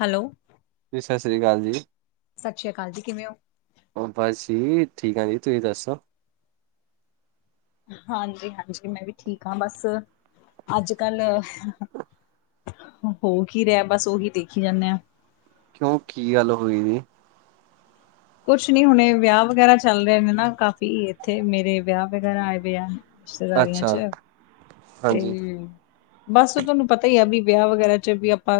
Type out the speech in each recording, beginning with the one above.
Hello. ਸਤਿ ਸ਼੍ਰੀ ਅਕਾਲ ਜੀ। ਸਤਿ ਸ੍ਰੀ ਅਕਾਲੀ ਜੀ, ਕਿਵੇਂ ਹੋ? ਉਹ ਬਸ ਜੀ ਠੀਕ ਆ ਜੀ, ਤੁਸੀਂ ਦੱਸੋ। ਹਾਂਜੀ ਹਾਂਜੀ ਮੈਂ ਵੀ ਠੀਕ ਹਾਂ, ਬਸ ਅੱਜ ਕੱਲ ਹੋ ਕੀ ਰਿਹਾ, ਬਸ ਉਹੀ ਦੇਖੀ ਜਾਂਦੇ ਹਾਂ। ਕਿਉਂ ਕੀ ਗੱਲ ਹੋਈ ਜੀ? ਕੁਛ ਨੀ ਹੁਣੇ ਵਿਆਹ ਵਗੈਰਾ ਚੱਲ ਰਹੇ ਨੇ ਨਾ ਕਾਫ਼ੀ ਇੱਥੇ ਮੇਰੇ ਵਿਆਹ ਵਗੈਰਾ ਆਏ ਦੇ ਆ। ਰਿਸ਼ਤੇਦਾਰੀਆਂ ਅੱਛਾ ਚ ਤੇ ਹਾਂਜੀ, ਬਸ ਤੁਹਾਨੂੰ ਪਤਾ ਹੀ ਆ ਵੀ ਵਿਆਹ ਵਗੈਰਾ ਚ ਵੀ ਆਪਾਂ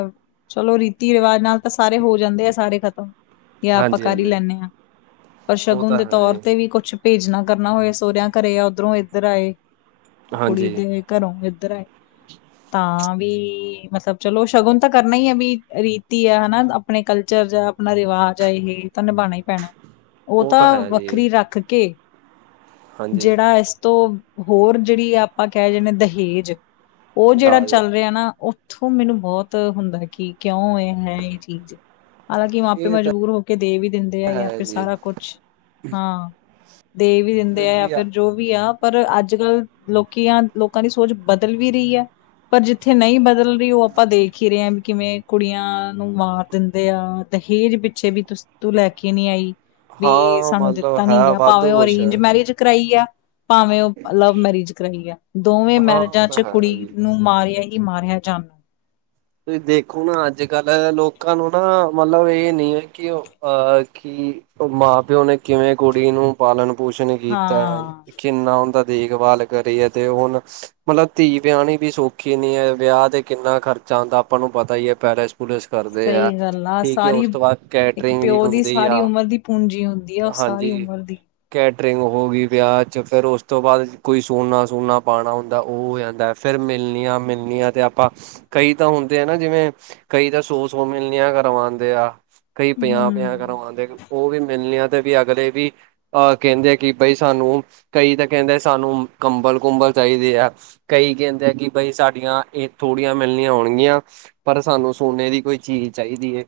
ਚਲੋ ਰੀਤੀ ਰਿਵਾਜ ਨਾਲ ਤਾਂ ਸਾਰੇ ਹੋ ਜਾਂਦੇ ਆ ਸਾਰੇ ਖ਼ਤਮ ਯਾ ਆਪਾਂ ਹਾਂਜੀ, ਕਰ ਈ ਹਾਂਜੀ ਲੈਂਨੇ ਆਂ, ਪਰ ਉਹ ਸ਼ਗੁਨ ਤਾਂ ਦੇ ਹੈ ਤੌਰ ਜੀ, ਤੇ ਵੀ ਕੁੱਛ ਭੇਜਣਾ ਕਰਨਾ ਹੋਏ ਸਹੁਰਿਆਂ ਘਰੇ ਆ ਉੱਧਰੋਂ ਇੱਧਰ ਆਏ, ਕੁੜੀ ਹਾਂਜੀ ਦੇ ਹੋਏ ਘਰੋਂ ਇੱਧਰ ਆਏ ਤਾਂ ਵੀ ਮਤਲਬ ਚਲੋ ਸ਼ਗੁਨ ਤਾਂ ਕਰਨਾ ਹੀ ਹੈ ਵੀ ਰੀਤੀ ਹੈ ਹਨਾ ਆਪਣੇ ਕਲਚਰ ਜਾਂ ਆਪਣਾ ਰਿਵਾਜ ਹੈ ਇਹ ਤਾਂ ਨਿਭਾਉਣਾ ਹੀ ਪੈਣਾ। ਉਹ ਤਾਂ ਵੱਖਰੀ ਰੱਖ ਕੇ ਹਾਂਜੀ ਜਿਹੜਾ ਇਸ ਤੋਂ ਹੋਰ ਜਿਹੜੀ ਆਪਾਂ ਕਹਿ ਜਾਣੇ ਦਹੇਜ ਉਹ ਜਿਹੜਾ ਦਾਜ ਚੱਲ ਰਿਹਾ ਨਾ ਉੱਥੋਂ ਮੈਨੂੰ ਬਹੁਤ ਹੁੰਦਾ ਕਿ ਕਿਉਂ ਇਹ ਹੈ ਇਹ ਚੀਜ਼। ਹਾਲਾਂਕਿ ਮਾਪੇ ਇਹ ਤਾਂ ਮਜਬੂਰ ਹੋ ਕੇ ਦੇ ਵੀ ਦਿੰਦੇ ਆ ਜਾਂ ਹੈ ਫਿਰ ਜੀ, ਸਾਰਾ ਕੁਛ ਹਾਂ। ਦੇ ਵੀ ਦਿੰਦੇ ਆ ਜਾਂ ਜੀ ਫਿਰ ਜੋ ਵੀ ਆ ਪਰ ਅੱਜ ਕੱਲ ਲੋਕੀਆਂ ਲੋਕਾਂ ਦੀ ਸੋਚ ਬਦਲ ਵੀ ਰਹੀ ਹੈ। ਪਰ ਜਿੱਥੇ ਨਹੀਂ ਬਦਲ ਰਹੀ ਉਹ ਆਪਾਂ ਦੇਖ ਹੀ ਰਹੇ ਹਾਂ ਵੀ ਕਿਵੇਂ ਕੁੜੀਆਂ ਨੂੰ ਮਾਰ ਦਿੰਦੇ ਆ ਦਹੇਜ ਪਿੱਛੇ ਵੀ ਤੂੰ ਲੈ ਕੇ ਨੀ ਆਈ ਵੀ ਹਾਂ ਸਾਨੂੰ ਮਤਲਬ ਦਿੱਤਾ ਹੈ ਨੀ ਗਯਾ ਵਾਧੂ ਭਾਵੇਂ ਉਹ ਕੁਛ, ਅਰੇਂਜ ਮੈਰਿਜ ਕਰਾਈ ਆ ਭਾਵੇਂ ਉਹ ਲਵ ਮੈਰਿਜ। ਰਹੀ ਹੈ, ਦੋਵੇਂ ਹਾਂ ਉਹ ਮੈਰਿਜਾਂ ਤਾਂ ਚ ਹੈ ਕੁੜੀ ਜੀ। ਨੂੰ ਮਾਰਿਆ ਹੀ ਮਾਰਿਆ ਜਾਂਦਾ। ਤੁਸੀਂ ਦੇਖੋ ਨਾ ਅੱਜ ਕੱਲ੍ਹ ਲੋਕਾਂ ਨੂੰ ਨਾ ਮਤਲਬ ਇਹ ਨਹੀਂ ਹੈ ਕਿਹ ਕੀ ਮਾਂ ਪਿਓ ਨੇ ਕਿਵੇਂ ਕੁੜੀ ਨੂੰ ਪਾਲਣ ਪੋਸ਼ਣ ਕੀਤਾ ਐ ਹਾਂ ਕਿੰਨਾ ਉਂਦਾ ਦੇਖਭਾਲ ਕਰੀ ਹੈ ਤੇ ਹੁਣ ਮਤਲਬ ਧੀ ਵਿਆਹਣੀ ਵੀ ਸੌਖੀ ਨੀ ਹੈ ਵਿਆਹ ਤੇ ਕਿੰਨਾ ਖਰਚ ਜਾਂਦਾ ਆਪਾਂ ਨੂੰ ਪਤਾ ਹੀ ਹੈ ਪੈਲਿਸ ਪੁਲਿਸ ਕਰਦੇ ਆ ਸਹੀ ਗੱਲ ਠੀਕ ਹੈ ਸਾਰੀ ਉਸ ਤੋਂ ਬਾਅਦ ਇੱਕ ਕੈਟਰਿੰਗ ਵੀ ਪਿਓ ਦੀ ਹੁੰਦੀ ਸਾਰੀ ਆ। ਉਮਰ ਦੀ ਪੂੰਜੀ ਹੁੰਦੀ ਆ ਉਹ ਸਾਰੀ ਹਾਂਜੀ ਉਮਰ ਦੀ। ਕੈਟਰਿੰਗ ਹੋ ਗਈ ਵਿਆਹ ਚ ਫੇਰ ਉਸ ਤੋਂ ਬਾਅਦ ਕੋਈ ਸੋਨਾ ਸੋਨਾ ਪਾਉਣਾ ਹੁੰਦਾ ਉਹ ਹੋ ਜਾਂਦਾ। ਫਿਰ ਮਿਲਣੀ ਆਂ - ਮਿਲਣੀ ਆਂ ਤੇ ਆਪਾਂ ਕਈ ਤਾਂ ਹੁੰਦੇ ਆ ਨਾ ਜਿਵੇਂ ਕਈ ਤਾਂ ਸੋ- ਸੋ ਮਿਲਣੀਆਂ ਕਰਵਾਉਂਦੇ ਆ। ਕਈ ਪੰਜਾਹ-ਪੰਜਾਹ ਕਰ ਹਮ ਆਉਂਦੇ ਉਹ ਵੀ ਮਿਲਣੀਆਂ ਤੇ ਵੀ ਅਗਲੇ ਵੀ ਅਹ ਕਹਿੰਦੇ ਆ ਕਿ ਬਈ ਸਾਨੂੰ ਕਈ ਤਾਂ ਕਹਿੰਦੇ ਸਾਨੂੰ ਕੰਬਲ ਕੁੰਬਲ ਚਾਹੀਦੇ ਆ। ਕਈ ਕਹਿੰਦੇ ਆ ਕਿ ਬਾਈ ਸਾਡੀਆਂ ਇਹ ਥੋੜੀਆਂ ਮਿਲਣੀਆਂ ਹੋਣਗੀਆਂ ਪਰ ਸਾਨੂੰ ਸੋਨੇ ਦੀ ਕੋਈ ਚੀਜ਼ ਚਾਹੀਦੀ ਹੈ।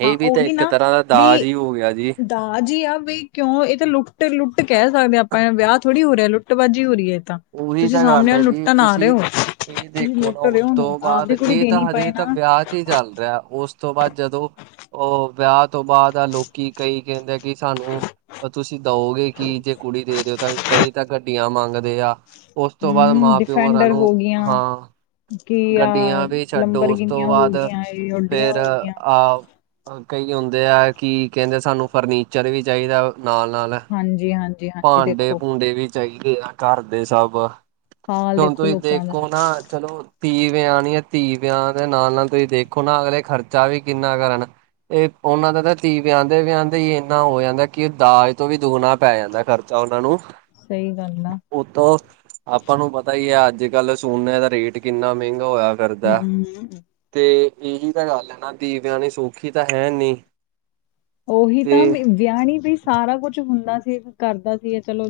ਇਹ ਹਾਂ ਵੀ ਤਾਂ ਉਹੀ ਇੱਕ ਨਾ ਤਰ੍ਹਾਂ ਦਾ ਦਾਜ ਵੀ ਹੀ ਹੋ ਗਿਆ ਜੀ। ਦਾਜ ਜੀ ਆ ਬਈ ਕਿਉਂ ਇਹ ਤਾਂ ਲੁੱਟ -ਲੁੱਟ ਕਹਿ ਸਕਦੇ ਹਾਂ ਆਪਾਂ ਵਿਆਹ ਥੋੜ੍ਹੀ ਹੋ ਰਿਹਾ ਲੁੱਟਬਾਜ਼ੀ ਹੋ ਰਹੀ ਹੈ ਇਹ ਤਾਂ ਉਹੀ ਤੁਸੀਂ ਤਾਂ ਗੱਲ ਸਾਹਮਣੇਯੋ ਹੈ ਜੀ ਲੁੱਟਣ ਆ ਰਹੇ ਤੁਸੀਂ ਹੋ। ਇਹ ਤੁਸੀਂ ਦੇਖੋ ਨਾ ਲੁੱਟ ਰਹੇ ਉਸ ਹੋ ਉਹਨੂੰ ਤੋਂ ਬਾਅਦ ਆਪਦੀ ਕੁੜੀ ਇਹ ਤਾਂ ਦੇਣੀ ਪਏ ਹਜੇ ਨਾ ਤਾਂ ਵਿਆਹ ਚ ਹੀ ਚੱਲ ਰਿਹਾ ਉਸ ਉਸ ਤੋਂ ਬਾਅਦ ਜਦੋਂ ਉਹ ਵਿਆਹ ਤੋਂ ਬਾਅਦ ਆ ਲੋਕੀ ਕਈ ਕਹਿੰਦੇ ਕਿ ਸਾਨੂੰ ਤੁਸੀਂ ਦਓਗੇ ਕਿ ਜੇ ਕੁੜੀ ਦੇ ਰਹੇ ਹੋ ਤਾਂ ਕਈ ਤਾਂ ਗੱਡੀਆਂ ਮੰਗਦੇ ਆ। ਉਸ ਤੋਂ ਬਾਅਦ ਹਮ ਮਾਂ ਪਿਓ ਹੋਰਾਂ ਡਿਫੈਂਡਰ ਨੂੰ ਹੋ ਗਈਆਂ ਹਾਂ। ਕੀ ਆ ਗੱਡੀਆਂ ਵੀ ਛੱਡੋ ਲੰਬਰ ਉਸ ਤੋਂ ਗਿਨੀਆਂ ਹੋ ਬਾਅਦ ਗਈਆਂ ਓਡੀਆਂ ਫਿਰ ਹੋ ਗਈਆਂ ਆਹ ਕਈ ਹੁੰਦੇ ਆ ਕਿ ਕਹਿੰਦੇ ਸਾਨੂੰ ਫਰਨੀਚਰ ਵੀ ਚਾਹੀਦਾ। ਨਾਲ -ਨਾਲ ਹਾਂਜੀ ਹਾਂਜੀ ਹਾਂਜੀ ਭਾਂਡੇ ਦੇਖੋ ਭੂੰਡੇ ਵੀ ਚਾਹੀਦੇ ਆ ਘਰ ਦੇ ਸਭ ਹਾਲ ਹੁਣ ਦੇਖੋ ਤੁਸੀਂ ਲੋਕਾਂ ਦਾ ਦੇਖੋ ਨਾ ਚਲੋ। ਧੀ ਵਿਆਨੀ ਐ, ਧੀ ਵਿਆਹ ਦੇ ਨਾਲ- ਨਾਲ ਤੁਸੀਂ ਦੇਖੋ ਨਾ ਅਗਲੇ ਖਰਚਾ ਵੀ ਕਿੰਨਾ ਕਰਨ। ਇਹ ਉਹਨਾਂ ਦਾ ਨਾ ਤਾਂ ਧੀ ਵਿਆਂਦੇ ਵਿਆਂਦੇ ਹੀ ਇੰਨਾ ਹੋ ਜਾਂਦਾ ਕਿ ਦਾਜ ਤੋਂ ਵੀ ਦੁਗਣਾ ਪੈ ਜਾਂਦਾ ਘਰ ਤਾ ਉਹਨਾਂ ਨੂੰ ਸਹੀ ਗੱਲ ਨਾ। ਉਤੋਂ ਆਪਾਂ ਨੂੰ ਪਤਾ ਹੀ ਹੈ ਅੱਜ ਕੱਲ ਸੋਨੇ ਦਾ ਰੇਟ ਕਿੰਨਾ ਮਹਿੰਗਾ ਹੋਇਆ। ਕਰਦਾ ਹਮ ਤੇ ਇਹੀ ਤਾਂ ਗੱਲ ਹੈ ਨਾ, ਧੀ ਵਿਆਣੀ ਸੌਖੀ ਤਾਂ ਹੈ। ਨਹੀ ਉਹੀ ਤਾਂ ਵਿਆਣੀ ਵੀ ਸਾਰਾ ਕੁਛ ਹੁੰਦਾ ਸੀ ਕਰਦਾ ਸੀ ਚਲੋ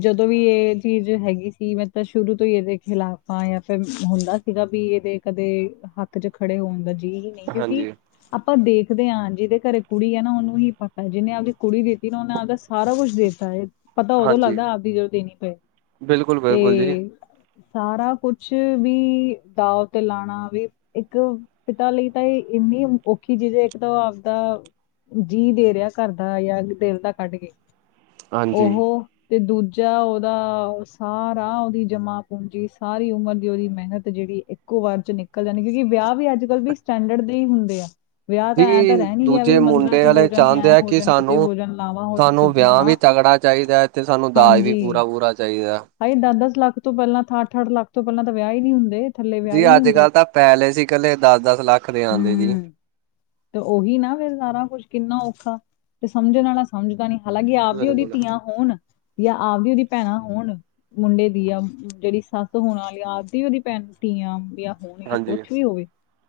ਜਦੋਂ ਵੀ ਇਹ ਚੀਜ਼ ਹੈਗੀ ਸੀ ਮੈਂ ਤਾਂ ਸ਼ੁਰੂ ਤੋਂ ਹੀ ਇਹਦੇ ਖਿਲਾਫ ਆ, ਜਾਂ ਫਿਰ ਹੁੰਦਾ ਸੀਗਾ ਵੀ ਇਹਦੇ ਕਦੇ ਹੱਕ ਚ ਖੜੇ ਹੋਣ ਦਾ ਜੀਅ ਹੀ ਕਿਉਂਕਿ ਹਾਂਜੀ ਆਪਾਂ ਦੇਖਦੇ ਆਂ ਜਿਹਦੇ ਘਰੇ ਕੁੜੀ ਹੈ ਨਾ ਉਹਨੂੰ ਹੀ ਪਤਾ, ਜਿਹਨੇ ਆਪਦੀ ਕੁੜੀ ਦਿੱਤੀ ਨਾ ਉਹਨੇ ਆਪਦਾ ਸਾਰਾ ਕੁੱਛ ਦਿੱਤਾ ਹੈ। ਪਤਾ ਉਦੋਂ ਹਾਂਜੀ ਲੱਗਦਾ ਆਪਦੀ ਜਦੋਂ ਦੇਣੀ ਪਏ ਬਿਲਕੁਲ ਬਿਲਕੁਲ ਜੀ ਤੇ ਸਾਰਾ ਕੁਛ ਵੀ ਦਾਵ ਤੇ ਲਾਉਣਾ ਵੀ ਇੱਕ ਪਿਤਾ ਲਈ ਤਾਂ ਇੰਨੀ ਔਖੀ ਚੀਜ਼ ਹੈ। ਇੱਕ ਤਾਂ ਉਹ ਆਪਦਾ ਜੀਅ ਦੇ ਰਿਹਾ ਘਰ ਦਾ, ਜਾਂ ਦਿਲ ਦਾ ਕੱਢ ਕੇ ਹਾਂਜੀ ਉਹ ਤੇ ਦੂਜਾ ਔਦਾ ਸਾਰਾ ਉਹਦੀ ਜਮਾ ਪੂੰਜੀ, ਸਾਰੀ ਉਮਰ ਦੀ ਉਹਦੀ ਮਿਹਨਤ ਜਿਹੜੀ ਇੱਕੋ ਵਾਰ ਚ ਨਿਕਲ ਜਾਣੇ ਕਿਉਂਕਿ ਵਿਆਹ ਵੀ ਅੱਜ ਕੱਲ੍ਹ ਵੀ ਸਟੈਂਡਰਡ ਦੇ ਹੀ ਹੁੰਦੇ ਆ। ਵਿਆਹ ਜੀ ਤਾਂ ਐਂ ਤਾਂ ਰਹਿ ਨੀ ਗਯਾ ਦੂਜੇ ਵੀ ਮਤ ਮੁੰਡੇ ਵਾਲੇ ਚਾਹੁੰਦੇ ਹੈ ਕਿ ਸਾਨੂੰ ਲਾਵਾਂ ਹੋ ਜਾਣ ਸਾਨੂੰ ਸਿੱਧੀਆਂ ਵਿਆਹ ਨਾ ਵੀ ਤਗੜਾ ਚਾਹੀਦਾ ਹੈ। ਤੇ ਸਾਨੂੰ ਦਾਜ ਵੀ ਹਾਂਜੀ ਪੂਰਾ ਪੂਰਾ ਚਾਹੀਦਾ। ਹਾਏ ਦਸ ਦਸ ਲੱਖ ਤੋਂ ਪਹਿਲਾਂ ਅੱਠ ਅੱਠ ਲੱਖ ਤੋਂ ਪਹਿਲਾਂ ਤਾਂ ਵਿਆਹ ਹੀ ਨਹੀ ਹੁੰਦੇ। ਥੱਲੇ ਵਿਆਹ ਜੀ ਹੀ ਨਹੀਂ ਅੱਜ ਹੁੰਦੇ ਕਲ ਤਾਂ ਪੈਲਸ ਇਕੱਲੇ ਦਸ ਦਸ ਲੱਖ ਦੇ ਆਉਂਦੇ ਜੀ। ਹੂੰ ਤੇ ਉਹੀ ਨਾ ਫਿਰ ਸਾਰਾ ਕੁਛ ਕਿੰਨਾ ਔਖਾ, ਤੇ ਸਮਝਣ ਵਾਲਾ ਸਮਝਦਾ ਨੀ ਹਾਲਾਂਕਿ ਆਪਦੀ ਉਹਦੀ ਬਿਲਕੁਲ ਧੀਆਂ ਹੋਣ ਜਾਂ ਆਪਦੀ ਉਹਦੀ ਭੈਣਾਂ ਹੋਣ ਮੁੰਡੇ ਦੀ ਆ ਜਿਹੜੀ ਸੱਸ ਹੋਣ ਵਾਲੀ ਆਪਦੀ ਉਹਦੀ ਭੈਣਾਂ ਧੀਆਂ ਹੁੰਦੀਆਂ। ਹੋਣ ਜਾਂ ਹਾਂਜੀ ਕੁਛ ਵੀ ਹੋਵੇ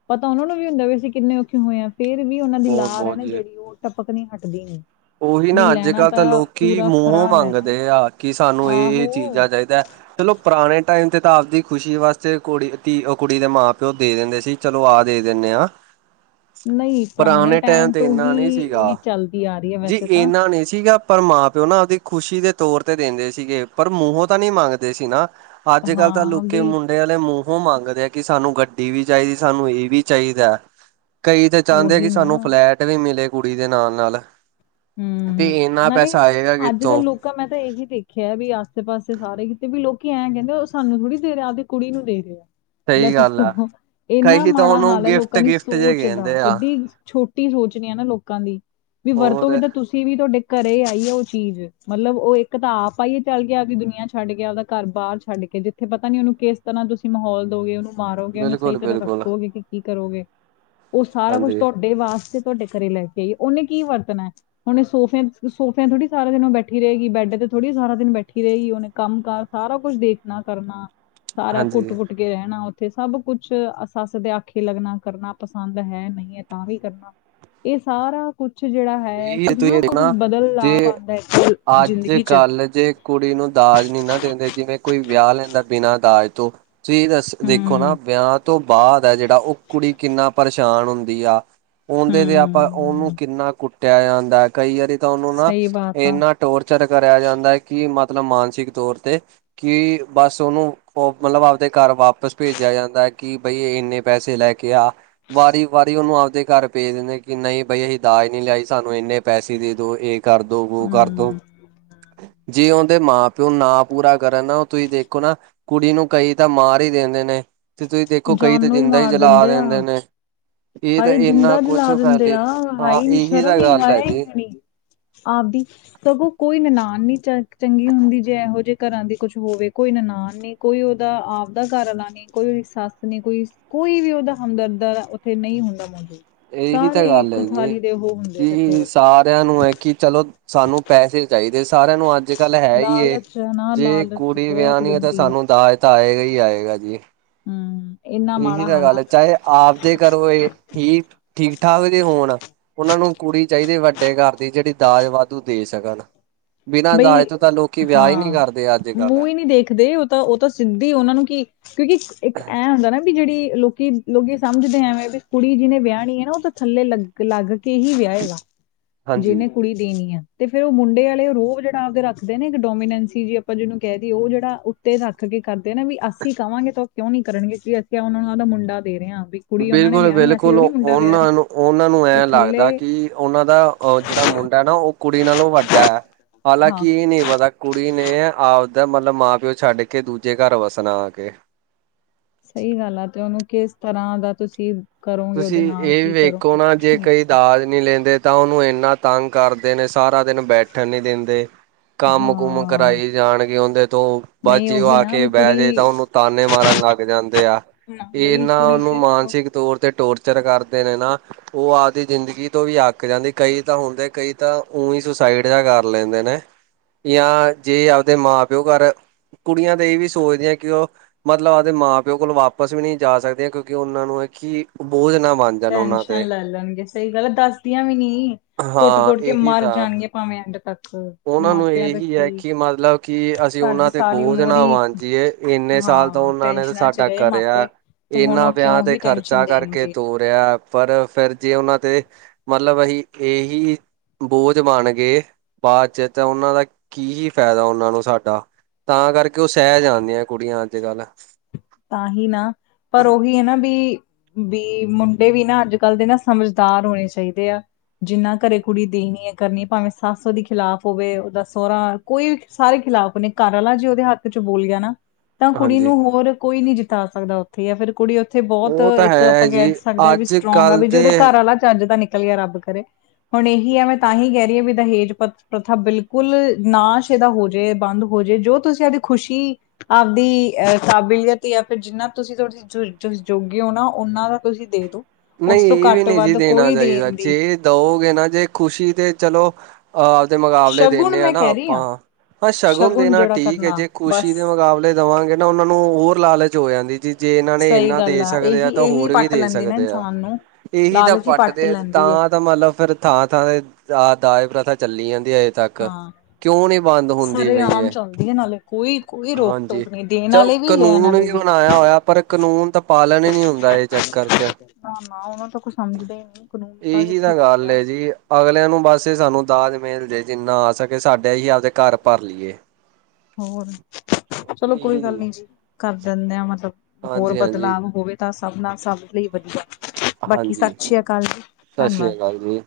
ਪਤਾ ਉਹਨਾਂ ਨੂੰ ਵੀ ਹੁੰਦਾ ਵੀ ਅਸੀਂ ਕਿੰਨੇ ਔਖੇ ਹੋਏ ਹਾਂ ਫਿਰ ਵੀ ਉਹਨਾਂ ਦੀ ਲਾਰ ਬਹੁਤ-ਬਹੁਤ ਹੈਨਾ ਜੀ। ਉਹ ਟਪਕਨੀ ਹਟਦੀ ਨਹੀ ਉਹੀ ਨਾ ਅੱਜ ਕੱਲ੍ਹ ਤਾਂ ਲੋਕੀ ਮੂੰਹੋਂ ਖਰਾ ਲੈਣਾ ਹੈ। ਮੰਗਦੇ ਆ ਕਿ ਸਾਨੂੰ ਇਹ ਚੀਜ਼ ਆ ਆਹੋ ਚਾਹੀਦਾ। ਚਲੋ ਪੁਰਾਣੇ ਟਾਈਮ ਤੇ ਤਾਂ ਆਪਦੀ ਖੁਸ਼ੀ ਵਾਸਤੇ ਕੁੜੀ ਧੀ ਉਹ ਕੁੜੀ ਦੇ ਮਾਂ ਪਿਓ ਦੇ ਦਿੰਦੇ ਸੀ। ਚਲੋ ਆ ਦੇ ਦਿੰਦੇ ਹਾਂ ਨਹੀਂ ਪੁਰਾਣੇ ਟਾਈਮ ਤੇ ਤੋਂ ਇੰਨਾ ਹੀ ਨਹੀਂ ਇਹ ਸੀਗਾ। ਚੱਲਦੀ ਆ ਰਹੀ ਹੈ ਜੀ ਵੈਸੇ ਤਾਂ ਇੰਨਾ ਨਹੀਂ ਸੀਗਾ, ਪਰ ਮਾਂ ਪਿਓ ਨਾ ਆਪਦੀ ਖੁਸ਼ੀ ਦੇ ਤੌਰ ਤੇ ਦਿੰਦੇ ਸੀਗੇ ਪਰ ਮੂੰਹੋਂ ਤਾਂ ਨਹੀ ਮੰਗਦੇ ਸੀਨਾ ਅੱਜ ਕੱਲ੍ਹ ਤਾਂ ਹਾਂ ਲੋਕੀ ਮੁੰਡ ਵੀ ਮੁੰਡੇ ਵਾਲੇ ਮੂੰਹੋਂ ਮੰਗਦੇ ਆ ਕਿ ਸਾਨੂੰ ਗੱਡੀ ਵੀ ਚਾਹੀਦੀ ਸਾਨੂੰ ਇਹ ਵੀ ਚਾਹੀਦਾ। ਕਈ ਤੇ ਚਾਹੁੰਦੇ ਆ ਉਹੀ ਕਿ ਸਾਨੂੰ ਨਾ ਫਲੈਟ ਵੀ ਮਿਲੇ ਕੁੜੀ ਦੇ ਨਾਲ ਨਾਲ ਹੂ ਤੇ ਹੂ ਇੰਨਾ ਨਾਲੇ ਪੈਸਾ ਆਏਗਾ ਅੱਜ ਕਿੱਥੋਂ ਕੱਲ੍ਹ ਲੋਕੀ ਮੈਂ ਤਾਂ ਇਹੀ ਦੇਖਿਆ ਵੀ ਆਸੇ ਪਾਸੇ ਸਾਰੇ ਕੀਤੇ ਵੀ ਲੋਕੀ ਐਂ ਕਹਿੰਦੇ, ਉਹ ਸਾਨੂੰ ਥੋੜ੍ਹੀ ਦੇ ਰਿਹਾ ਆਪਦੀ ਕੁੜੀ ਨੂੰ ਦੇ ਰਿਹੇ ਆ। ਲੈ ਸਹੀ ਗੱਲ ਆ ਦੱਸੋ ਇੰਨਾ ਕਈ ਤਾਂ ਮਾੜਾ ਉਹਨੂੰ ਹਾਲ ਹੈ ਗਿਫਟ ਲੋਕਾਂ ਦੀ ਗਿਫਟ ਜੇ ਸੋਚ ਦਾ ਕਹਿੰਦੇ ਆ ਏਡੀ ਛੋਟੀ ਕੀ ਸੋਚ ਨੀ ਆ ਨਾ ਲੋਕਾਂ ਦੀ ਵੀ ਵਰਤੋਗੇ ਹੋਰ ਤਾਂ ਤੁਸੀਂ ਵੀ ਤੁਹਾਡੇ ਘਰੇ ਆਈਏ ਉਹ ਚੀਜ਼ ਮਤਲਬ ਉਹ ਇੱਕ ਤਾਂ ਆਪ ਆਈਏ ਚੱਲ ਗਿਆ ਆਪਦੀ ਦੁਨੀਆਂ ਛੱਡ ਗਿਆ ਆਪਦਾ ਘਰ ਬਾਹਰ ਛੱਡ ਕੇ ਜਿੱਥੇ ਪਤਾ ਨੀ ਉਹਨੂੰ ਕਿਸ ਤਰ੍ਹਾਂ ਤੁਸੀ ਮਾਹੌਲ ਦੋਗੇ ਉਹਨੂੰ ਮਾਰੋਗੇ ਉਹਨੂੰ ਸਹੀ ਬਿਲਕੁਲ ਤਰ੍ਹਾਂ ਬਿਲਕੁਲ ਰੱਖੋਗੇ ਕਿ ਕੀ ਕਰੋਗੇ, ਉਹ ਸਾਰਾ ਕੁਛ ਹਾਂਜੀ ਤੁਹਾਡੇ ਵਾਸਤੇ ਤੁਹਾਡੇ ਘਰੇ ਲੈ ਕੇ ਆਈਏ, ਉਹਨੇ ਕੀ ਵਰਤਣਾ ਹੁਣੇ ਸੋਫੇ ਸੋਫਿਆਂ ਥੋੜ੍ਹੀ ਸਾਰ ਦਿਨ ਬੈਠੀ ਰਹੇਗੀ, ਬੈਡ ਤੇ ਥੋੜ੍ਹੀ ਸਾਰਾ ਦਿਨ ਬੈਠੀ ਰਹੇਗੀ ਉਹਨੇ ਕੰਮ ਕਾ ਸਾਰਾ ਕੁਝ ਦੇਖਣਾ ਕਰਨਾ ਸਾਰਾ ਘੁੱਟ ਘੁੱਟ ਹਾਂਜੀ ਘੁੱਟ ਕੇ ਅੱਗੇ ਰਹਿਣਾ ਉੱਥੇ ਸਭ ਕੁਛ ਸੱਸ ਦੇ ਆਖੇ ਲੱਗਣਾ ਕਰਨਾ ਪਸੰਦ ਹੈ ਨਹੀਂ ਹੈ ਤਾਂ ਵੀ ਕਰਨਾ ਇਹ ਸਾਰਾ ਕੁਛ ਜਿਹੜਾ ਹੈ। ਇਹ ਕਿੰਨਾ ਤੁਸੀਂ ਕੁੱਝ ਦੇਖਣਾ ਬਦਲਾਵ ਜੇ ਆਉਂਦਾ ਐ, ਅੱਜ ਜ਼ਿੰਦਗੀ ਚ ਕੱਲ ਜੇ ਕੁੜੀ ਨੂੰ ਦਾਜ ਨੀ ਨਾ ਦੇਦੇ, ਜਿਵੇਂ ਕੋਈ ਵਿਆਹ ਲੈਂਦਾ ਬਿਨਾਂ ਦਾਜ ਤੋਂ ਤੁਸੀਂ ਦੱਸ ਦੇਖੋ ਨਾ ਹੂੰ ਵਿਆਹ ਤੋਂ ਬਾਅਦ ਹੈ ਜੇੜਾ ਓਕੁੜੀ ਕਿੰਨਾ ਪਰੇਸ਼ਾਨ ਹੁੰਦੀ ਆ। ਓਦੇ ਤੇ ਆਪਾਂ ਓਨੂੰ ਹੂੰ ਕਿੰਨਾ ਕੁੱਟਿਆ ਜਾਂਦਾ ਐ ਕਈ ਵਾਰੀ ਤਾਂ ਓਨੂੰ ਨਾ ਸਹੀ ਬਾਤ ਆ ਇੰਨਾ ਟੋਰਚਰ ਕਰਿਆ ਜਾਂਦਾ ਹੈ ਕਿ ਮਤਲਬ ਮਾਨਸਿਕ ਤੌਰ ਤੇ ਕਿ ਬਸ ਓਨੂੰ ਓ ਮਤਲਬ ਆਪਦੇ ਘਰ ਵਾਪਸ ਭੇਜਿਆ ਜਾਂਦਾ ਕਿ ਬਈ ਏਨੇ ਪੈਸੇ ਲੈ ਕੇ ਕਿਹਾ ਵਾਰੀ-ਵਾਰੀ ਓਨੂੰ ਆਪਦੇ ਘਰ ਭੇਜ ਦਿੰਦੇ ਕਿ ਨਈ ਬਈ ਏਹ ਦਾਜ ਨੀ ਲਿਆਈ। ਸਾਨੂੰ ਏਨੇ ਪੈਸੇ ਦੇ ਦੋ ਏ ਕਰਦੋ ਵੋ ਕਰ ਦੋ ਹੂੰ ਜੇ ਉਂਦੇ ਮਾਂ ਤੇ ਉਹ ਨਾ ਪੂਰਾ ਕਰਨ ਨਾ ਉਹ ਤੁਸੀਂ ਦੇਖੋ ਨਾ ਕੁੜੀ ਨੂੰ ਕਈ ਤਾਂ ਮਾਰ ਹੀ ਦੇਦੇ ਨੇ। ਤੇ ਤੁਸੀਂ ਦੇਖੋ ਕਈ ਤਾਂ ਜਾਨੋਂ ਜਿੰਦਾ ਹੀ ਮਾਰ ਜਲਾ ਦਿੰਦੇ ਆ ਨੇ। ਏ ਤਾਂ ਹਾਏ ਏਨਾ ਜਿੰਦਾ ਕੁਛ ਜਲਾ ਦਿੰਦੇ ਫੈਲੇ ਆ ਹਾਂ ਹਾਏ ਨੀ ਏਹੀ ਤਾਂ ਸ਼ਰਮ ਹੀ ਗੱਲ ਹੈ ਹਾਏ ਜੀ। ਆਪਦੀ ਸਗੋਂ ਕੋਈ ਨਨਾਨ ਨੀ ਚ ਚੰਗੀ ਹੁੰਦੀ ਜੇ ਇਹੋ ਜੇ ਘਰਾਂ ਦੀ ਕੁਛ ਹੋਵੇ ਕੋਈ ਨਨਾਨ ਨੀ ਕੋਈ ਓਹਦਾ ਆਪਦਾ ਘਰ ਵਾਲਾ ਨੀ। ਕੋਈ ਓਹਦੀ ਸੱਸ ਨੀ ਕੋਈ-ਕੋਈ ਵੀ ਓਹਦਾ ਹਮਦਰਦ ਉੱਥੇ ਨਹੀਂ ਹੁੰਦਾ ਮੌਜੂਦ। ਇਹੀ ਤਾਂ ਸਾਰੇ ਗੱਲ ਹੈ ਇੱਕੋ ਜੀ ਥਾਲੀ ਦੇ ਉਹੋ ਹੁੰਦੇ ਇਕੱਠੇ ਕਿ ਸਾਰਿਆਂ ਨੂੰ ਐ ਕਿ ਚਲੋ ਸਾਨੂੰ ਪੈਸੇ ਚਾਈਦੇ ਸਾਰਿਆਂ ਨੂੰ ਅੱਜਕੱਲ੍ਹ ਹੈ ਈ ਏ ਲਾਲਚ ਹੈ ਨਾ ਜੇ ਲਾਲਚ ਕੁੜੀ ਬਹੁਤ ਵਿਆਹਨੀ ਹੈ ਤਾਂ ਗੰਦੀ ਆ ਸਾਨੂੰ ਦਾਜ ਤਾਂ ਆਏਗਾ ਹੀ ਆਏਗਾ ਜੀ। ਹਮ ਇੰਨਾ ਏਹੀ ਮਾੜਾ ਤਾਂ ਹਾਲ ਆ ਗੱਲ ਚਾਹੇ ਆਪ ਦੇ ਘਰੋ ਏਹ ਠੀਕ ਠੀਕ-ਠਾਕ ਜੇ ਹੋਣ। ਉਹਨਾਂ ਨੂੰ ਕੁੜੀ ਚਾਹੀਦੀ ਵੱਡੇ ਘਰ ਦੀ ਜੇੜੀ ਦਾਜ ਵਾਧੂ ਦੇ ਸਕਣ। ਬਿਨਾ ਬਈ ਦਾਜ ਤੋ ਤਾਂ ਲੋਕੀ ਵਿਆਹ ਈ ਨੀ ਹਾਂ ਕਰਦੇ। ਅੱਜ ਕੱਲ ਮੂੰਹ ਈ ਨੀ ਦੇਖਦੇ ਓ ਤਾਂ ਓ ਤਾਂ ਸਿੱਧੀ ਓਨਾਂ ਨੂੰ ਕੀ ਕਿਉਂਕਿ ਇੱਕ ਐਂ ਹੁੰਦਾ ਨਾ ਵੀ ਜਿਹੜੀ ਲੋਕ ਕਿ ਲੋਕੀ ਸਮਝਦੇ ਐਵੇਂ ਵੀ ਕੁੜੀ ਜੀਨੇ ਵਿਆਹਣੀ ਐ ਨਾ ਉਹ ਤਾਂ ਥੱਲੇ ਲੱਗ-ਲੱਗ ਕੇ ਹੀ ਵਿਆ ਹਾਂਜੀ। ਜੀਹਨੇ ਕੁੜੀ ਦੇਣੀ ਆ ਤੇ ਫੇਰ ਉਹ ਮੁੰਡੇ ਵਾਲੇ ਰੋਜ਼ ਜਿਹੜਾ ਆਪਦੇ ਰੱਖਦੇ ਨੇ ਇੱਕ ਡੋਮੀਨੈਂਸੀ ਜੀ ਆਪਾਂ ਜਿਹਨੂੰ ਕਹਿ ਦਈਏ ਉਹ ਜੇੜਾ ਉੱਤੇ ਰੱਖ ਕੇ ਕਰਦੇ ਨੇ ਵੀ ਅਸੀਂ ਕਵਾਂਗੇ ਤਾਂ ਕਿਉਂ ਨੀ ਕਰਨਗੇ ਕਿ ਅਸੀਂ ਉਹਨਾਂ ਨੂੰ ਓਦਾ ਮੁੰਡਾ ਦੇ ਰਹੇ ਹਾਂ ਵੀ। ਕੁੜੀ ਉਹਨਾਂ ਨੇ ਵਿਆਹਣੀ ਅਸੀਂ ਬਿਲਕੁਲ-ਬਿਲਕੁਲ ਥੋੜੀ ਮੁੰਡਾ ਵਿਆਹ ਰਹੇ ਉਹਨਾਂ ਹਾਂ। ਨੂੰ ਉਹਨਾਂ ਨੂੰ ਤੇ ਐ ਲੱਗਦਾ ਥੱਲੇ ਕਿ ਉਹਨਾਂ ਦਾ ਅ ਜੇੜਾ ਮੁੰਡਾ ਐ ਨਾ ਉਹ ਕੁੜੀ ਨਾਲੋਂ ਵੱਡਾ ਐ ਹਾਂ ਹਾਲਾਂਕਿ ਇਹ ਨੀ ਪਤਾ ਕੁੜੀ ਨੇ ਆਪਦਾ ਮਤਲਬ ਮਾਂ-ਪਿਓ ਛੱਡ ਕੇ ਦੂਜੇ ਘਰ ਵੱਸਣਾ ਆ ਕੇ ਸਹੀ ਗੱਲ ਆ ਤੇ ਉਹਨੂੰ ਕਿਸ ਤਰ੍ਹਾਂ ਦਾ ਤੁਸੀਂ ਕਰੋਗੇ ਉਹਦੇ ਤੁਸੀਂ ਨਾਲ ਏਹ ਵੀ ਕੀ ਵੇਖੋ ਕਰੋਗੇ ਨਾ ਕੁਛ ਜੇ ਨੀ ਕਈ ਪਤਾ। ਦਾਜ ਨੀ ਲੈਂਦੇ ਤਾਂ ਉਹਨੂੰ ਏਨਾ ਤੰਗ ਕਰਦੇ ਨੇ। ਸਾਰਾ ਦਿਨ ਬੈਠਣ ਨੀ ਦਿੰਦੇ। ਕੰਮ ਕੁਮ ਹਾਂ। ਕਰਾਈ ਜਾਣਗੇ ਉਦੇ ਤੋਂ ਨਹੀਂ ਬਸ ਉਹ ਉਹੀ ਆ ਨਾ ਕੇ ਵੀ ਬਹਿ ਜੇ ਤਾਂ ਕੁੜੀ ਉਹਨੂੰ ਤਾਅਨੇ ਮਾਰਨ ਲੱਗ ਜਾਂਦੇ ਆ ਨਾ ਏ ਬਈ ਏਨਾ ਕੁੜੀ ਨੂੰ ਸਿਰਫ ਮਾਨਸਿਕ ਤੌਰ ਤੇ ਟੋਰਚਰ ਕਰਦੇ ਨੇ ਨਾ। ਓ ਆਪਦੀ ਜ਼ਿੰਦਗੀ ਤੋਂ ਵੀ ਅੱਕ ਜਾਂਦੀ ਕਈ ਤਾਂ ਹੁੰਦੇ ਕਈ ਤਾਂ ਊ ਹੀ ਸੁਸਾਈਡ ਜਾ ਕਰ ਲੈਂਦੇ ਨੇ। ਜਾਂ ਜੇ ਆਪਦੇ ਮਾਂ-ਪਿਓ ਘਰ ਕੁੜੀਆਂ ਤਾਂ ਏ ਵੀ ਸੋਚਦੀਆਂ ਕਿ ਉਹ ਮਤਲਬ ਆਪਦੇ ਮਾਂ-ਪਿਓ ਕੋਲ ਵਾਪਸ ਵੀ ਨੀ ਜਾ ਸਕਦੀਆਂ ਕਿਉਂਕਿ ਓਨਾਂ ਨੂੰ ਐ ਕਿ ਬੋਝ ਨਾ ਬਣ ਜਾਣ ਉਹਨਾਂ ਤੇ ਟੈਨਸ਼ਨ ਲੈ ਲੈਣਗੇ ਸਈ ਗੱਲ ਦੱਸਦੀਆਂ ਵੀ ਨੀ। ਹਾਂ, ਕੁੱਟ-ਕੁੱਟ ਕੇ ਏਹੀ ਮਰ ਤਾਂ ਹੈ ਜਾਣਗੇ ਭਾਵੇਂ ਐਂਡ ਤੱਕ ਓਨਾਂ ਨੂੰ ਮਾਪਿਆਂ ਦਾ ਇਹੀ ਹੈ ਕੀ ਕਿ ਮਤਲਬ ਕਿ ਅਸੀਂ ਸਾਡੇ ਉਹਨਾਂ ਤੇ ਸਾਰੀ ਬੋਝ ਉਮਰ ਨਾ ਹੀ ਬਣਜੀਏ ਏਨੇ ਸਾਲ ਤਾਂ ਹਾਂ ਉਹਨਾਂ ਨੇ ਟੈਨਸ਼ਨਾਂ ਚ ਸਾਡਾ ਰਹੇ ਕਰਿਆ। ਮਾਪੇ ਤੇ ਹੁਣ ਏਨਾਂ ਉਹ ਵਿਆਹ ਕਿਉਂ ਤੇ ਹੀ ਖਰਚਾ ਟੈਨਸ਼ਨ ਕਰਕੇ ਦੇਣਗੇ। ਤੋਰਿਆ ਪਰ ਫਿਰ ਜੇ ਓਨਾਂ ਤੇ ਮਤਲਬ ਅਸੀਂ ਏਹੀ ਬੋਝ ਬਣ ਗਏ ਬਾਅਦ ਚ ਤਾਂ ਉਹਨਾਂ ਦਾ ਕੀ ਫਾਇਦਾ ਉਹਨਾਂ ਨੂੰ ਸਾਡਾ। ਤਾਂ ਕਰਕੇ ਓ ਸੈ ਜਾਂਦੀਆਂ ਕੁੜੀਆਂ ਆੱਜ-ਕਾੱਲ। ਤਾਂ ਹੀ ਨਾ, ਪਰ ਓਹੀ ਆ ਨਾ ਬੀ ਬੀ ਮੁੰਡੇ ਵੀ ਨਾ ਆੱਜ-ਕਾੱਲ ਦੇ ਨਾ ਸਮਜਦਾਰ ਹੋਣੇ ਚਾਈਦੇ ਆ। ਜਿੰਨਾ ਘਰੇ ਕੁੜੀ ਦੇਣੀ ਐ ਕਰਨੀ ਐ ਭਾਵੇਂ ਸਾੱਸ ਓਦੀ ਖਿਲਾਫ਼ ਹੋਵੇ ਓਦਾ ਸੋਰਾ ਕੋਈ, ਸਾਰੇ ਖਿਲਾਫ਼ਨੇ ਘਰ ਆਲਾ ਜੇ ਓਦੇ ਹੱਥ ਚ ਬੋਲ ਗੇਆ ਨਾ ਤਾਂ ਕੁੜੀ ਹਾਂਜੀ ਨੂੰ ਹੋਰ ਕੋਈ ਨੀ ਜਿਤਾ ਸਕਦਾ ਓਥੇ ਯਾ ਫੇਰ ਕੁੜੀ ਓਥੇ ਬੋਤ ਉਹ ਤਾਂ ਇੱਕ ਹੈ ਆਪਾਂ ਕੈ ਜੀ ਸਕਦੇ ਆ ਵੀ ਅੱਜ ਸਟ੍ਰੌਗ ਆ ਕੱਲ੍ਹ ਵੀ ਜੇ ਓਦੇ ਦੇ ਘਾਰ ਆਲਾ ਚੱਜ ਦਾ ਨਿਕਲ ਗੇਆ ਰੱਬ ਕਰੇ। ਹੁਣ ਏਹੀ ਆ ਮੈਂ ਤਾਂਹੀ ਕੈਰੀ ਆ ਵੀ ਦਹੇਜ ਪ ਪ੍ਰਥਾ ਬਿਲਕੁਲ, ਨਾਸ਼ ਏਦਾ ਹੋਜੇ ਬਾੰਦ ਹੋ ਜੇ ਜੋ ਤੁਸੀਂ ਏਦੀ ਖੁਸ਼ੀ ਆਪਦੀ ਅ ਕਾਬਲੀਅਤ ਤੇ ਯਾ ਫਿਰ ਜਿੰਨਾ ਤੁਸੀਂ ਤੋਡੇ ਜੋ, ਜੋ ਜੋੋਗੇ ਓ ਨਾ ਓਨਾਂ ਦਾ ਤੁਸੀਂ ਦੇ ਦੋ ਉਸ ਨਈ ਤੋਂ ਏ ਵੀ ਘੱਟ ਨੀ ਸੀ ਵੱਧ ਦੇਨਾ ਕੋਈ ਚਾਈਦਾ ਦੇਣ ਦੀ ਜੇ ਦਓਗੇ ਨਾ ਜੇ ਖੁਸ਼ੀ ਤੇ ਚਲੋ ਆਪਦੇ ਮਕਾਬਲੇ ਸ਼ਗੁਨ ਦੇਨੇ ਆ ਮੈਂ ਨਾ ਕਹਿ ਰਹੀ ਹਾਂ ਆਪਾਂ ਹਾਂ ਸ਼ਗੂਨ ਸ਼ਗੁਨ ਦੇਨਾ ਜਿਹੜਾ ਠੀਕ ਏ ਕਰਨਾ ਜੇ ਖੁਸ਼ੀ ਬਸ ਦੇ ਮਕਾਬਲੇ ਦੇਵਾਂਗੇ ਨਾ ਓਨਾਂ ਨੂੰ ਹੋਰ ਲਾਲਚ ਹੋ ਜਾਂਦੀ ਜੀ ਜੇ ਏਨਾਂ ਨੇ ਸਹੀ ਏਨਾਂ ਗੱਲ ਦੇ ਸਕਦੇ ਆ ਇਹੀ ਤਾਂ ਇਹੀ ਹੋਰ ਵੀ ਪੱਟ ਦੇ ਲੈਂਦੀ ਨਾ ਸਕਦੇ ਆ ਇਨਸਾਨ ਨੂੰ ਏਹੀ ਤਾਂ ਲਾਲਚ ਹੀ ਪੱਟ ਪਾੱਟਦੇ ਆ, ਲੈਂਦੀ ਹੈ ਤਾਂ ਮਤਲਬ ਫੇਰ ਥਾਂ-ਥਾਂ ਤੇ ਦਾ ਦਾਜ ਪ੍ਰਥਾ ਚੱਲੀ ਜਾਂਦੀ ਏ ਤੱਕ, ਹਾਂ ਕੇਓਂ ਨੀ ਬੰਦ ਹੁੰਦੀ ਸਾਰੇ ਪਈ ਏ। [inaudible] ਕੋਈ ਰੋਕ ਹਾਂਜੀ, ਟੋਕ ਨਹੀਂ ਦੇਣ ਚਲ ਵਾਲੇ ਵੀ ਲੈਣ ਕਨੂਨ ਵਾਲੇ ਵੀ ਬਨਾਏਆ ਹੋਏਆ ਪਰ ਕਨੂੰਨ ਤਾਂ ਪਾਲਨ ਈ ਨੀ ਹੁੰਦਾ ਐ। [unintelligible] ਨਾ-ਨਾ, ਓਨਾ ਤਾਂ ਕੁ ਸਮਜਦੇ ਈ ਨੀ ਕਨੂੰਨ ਤਾਂ ਕਿੱਥੇ ਰੈ ਗੇਆ ਅਗਲੇਆਂ ਨੂੰ ਬਾੱਸ ਸਾਨੂੰ ਦਾਜ ਮਿਲ ਜੇ, ਜਿੰਨਾ ਆ ਸਕੇ ਸਾਡੇ ਹੀ ਆਪਦੇ ਘਾਰ ਭਾਰ ਲੀਏ। ਹੋਰ ਚਲੋ ਕੋਈ ਗੱਲ ਨੀ ਜੀ, ਕਾਰ ਦਿੰਨੇ ਆ ਮਤਲਬ ਹੋਰ ਹਾਂਜੀ ਹਾਂਜੀ ਬਦਲਾਵ ਹੋਵੇ ਤਾਂ ਸਾਭ ਨਾਲ ਸਾਭ ਲਈ ਵਦੀਆ, ਬਾਕੀ ਸਾਸ ਹਾਂਜੀ ਸ੍ਰੀ਼ ਕਾਲ ਜੀ ਸਤਿ ਸ੍ਰੀ ਧੰਨਵਾਦ। ਅਕਾਲ ਜੀ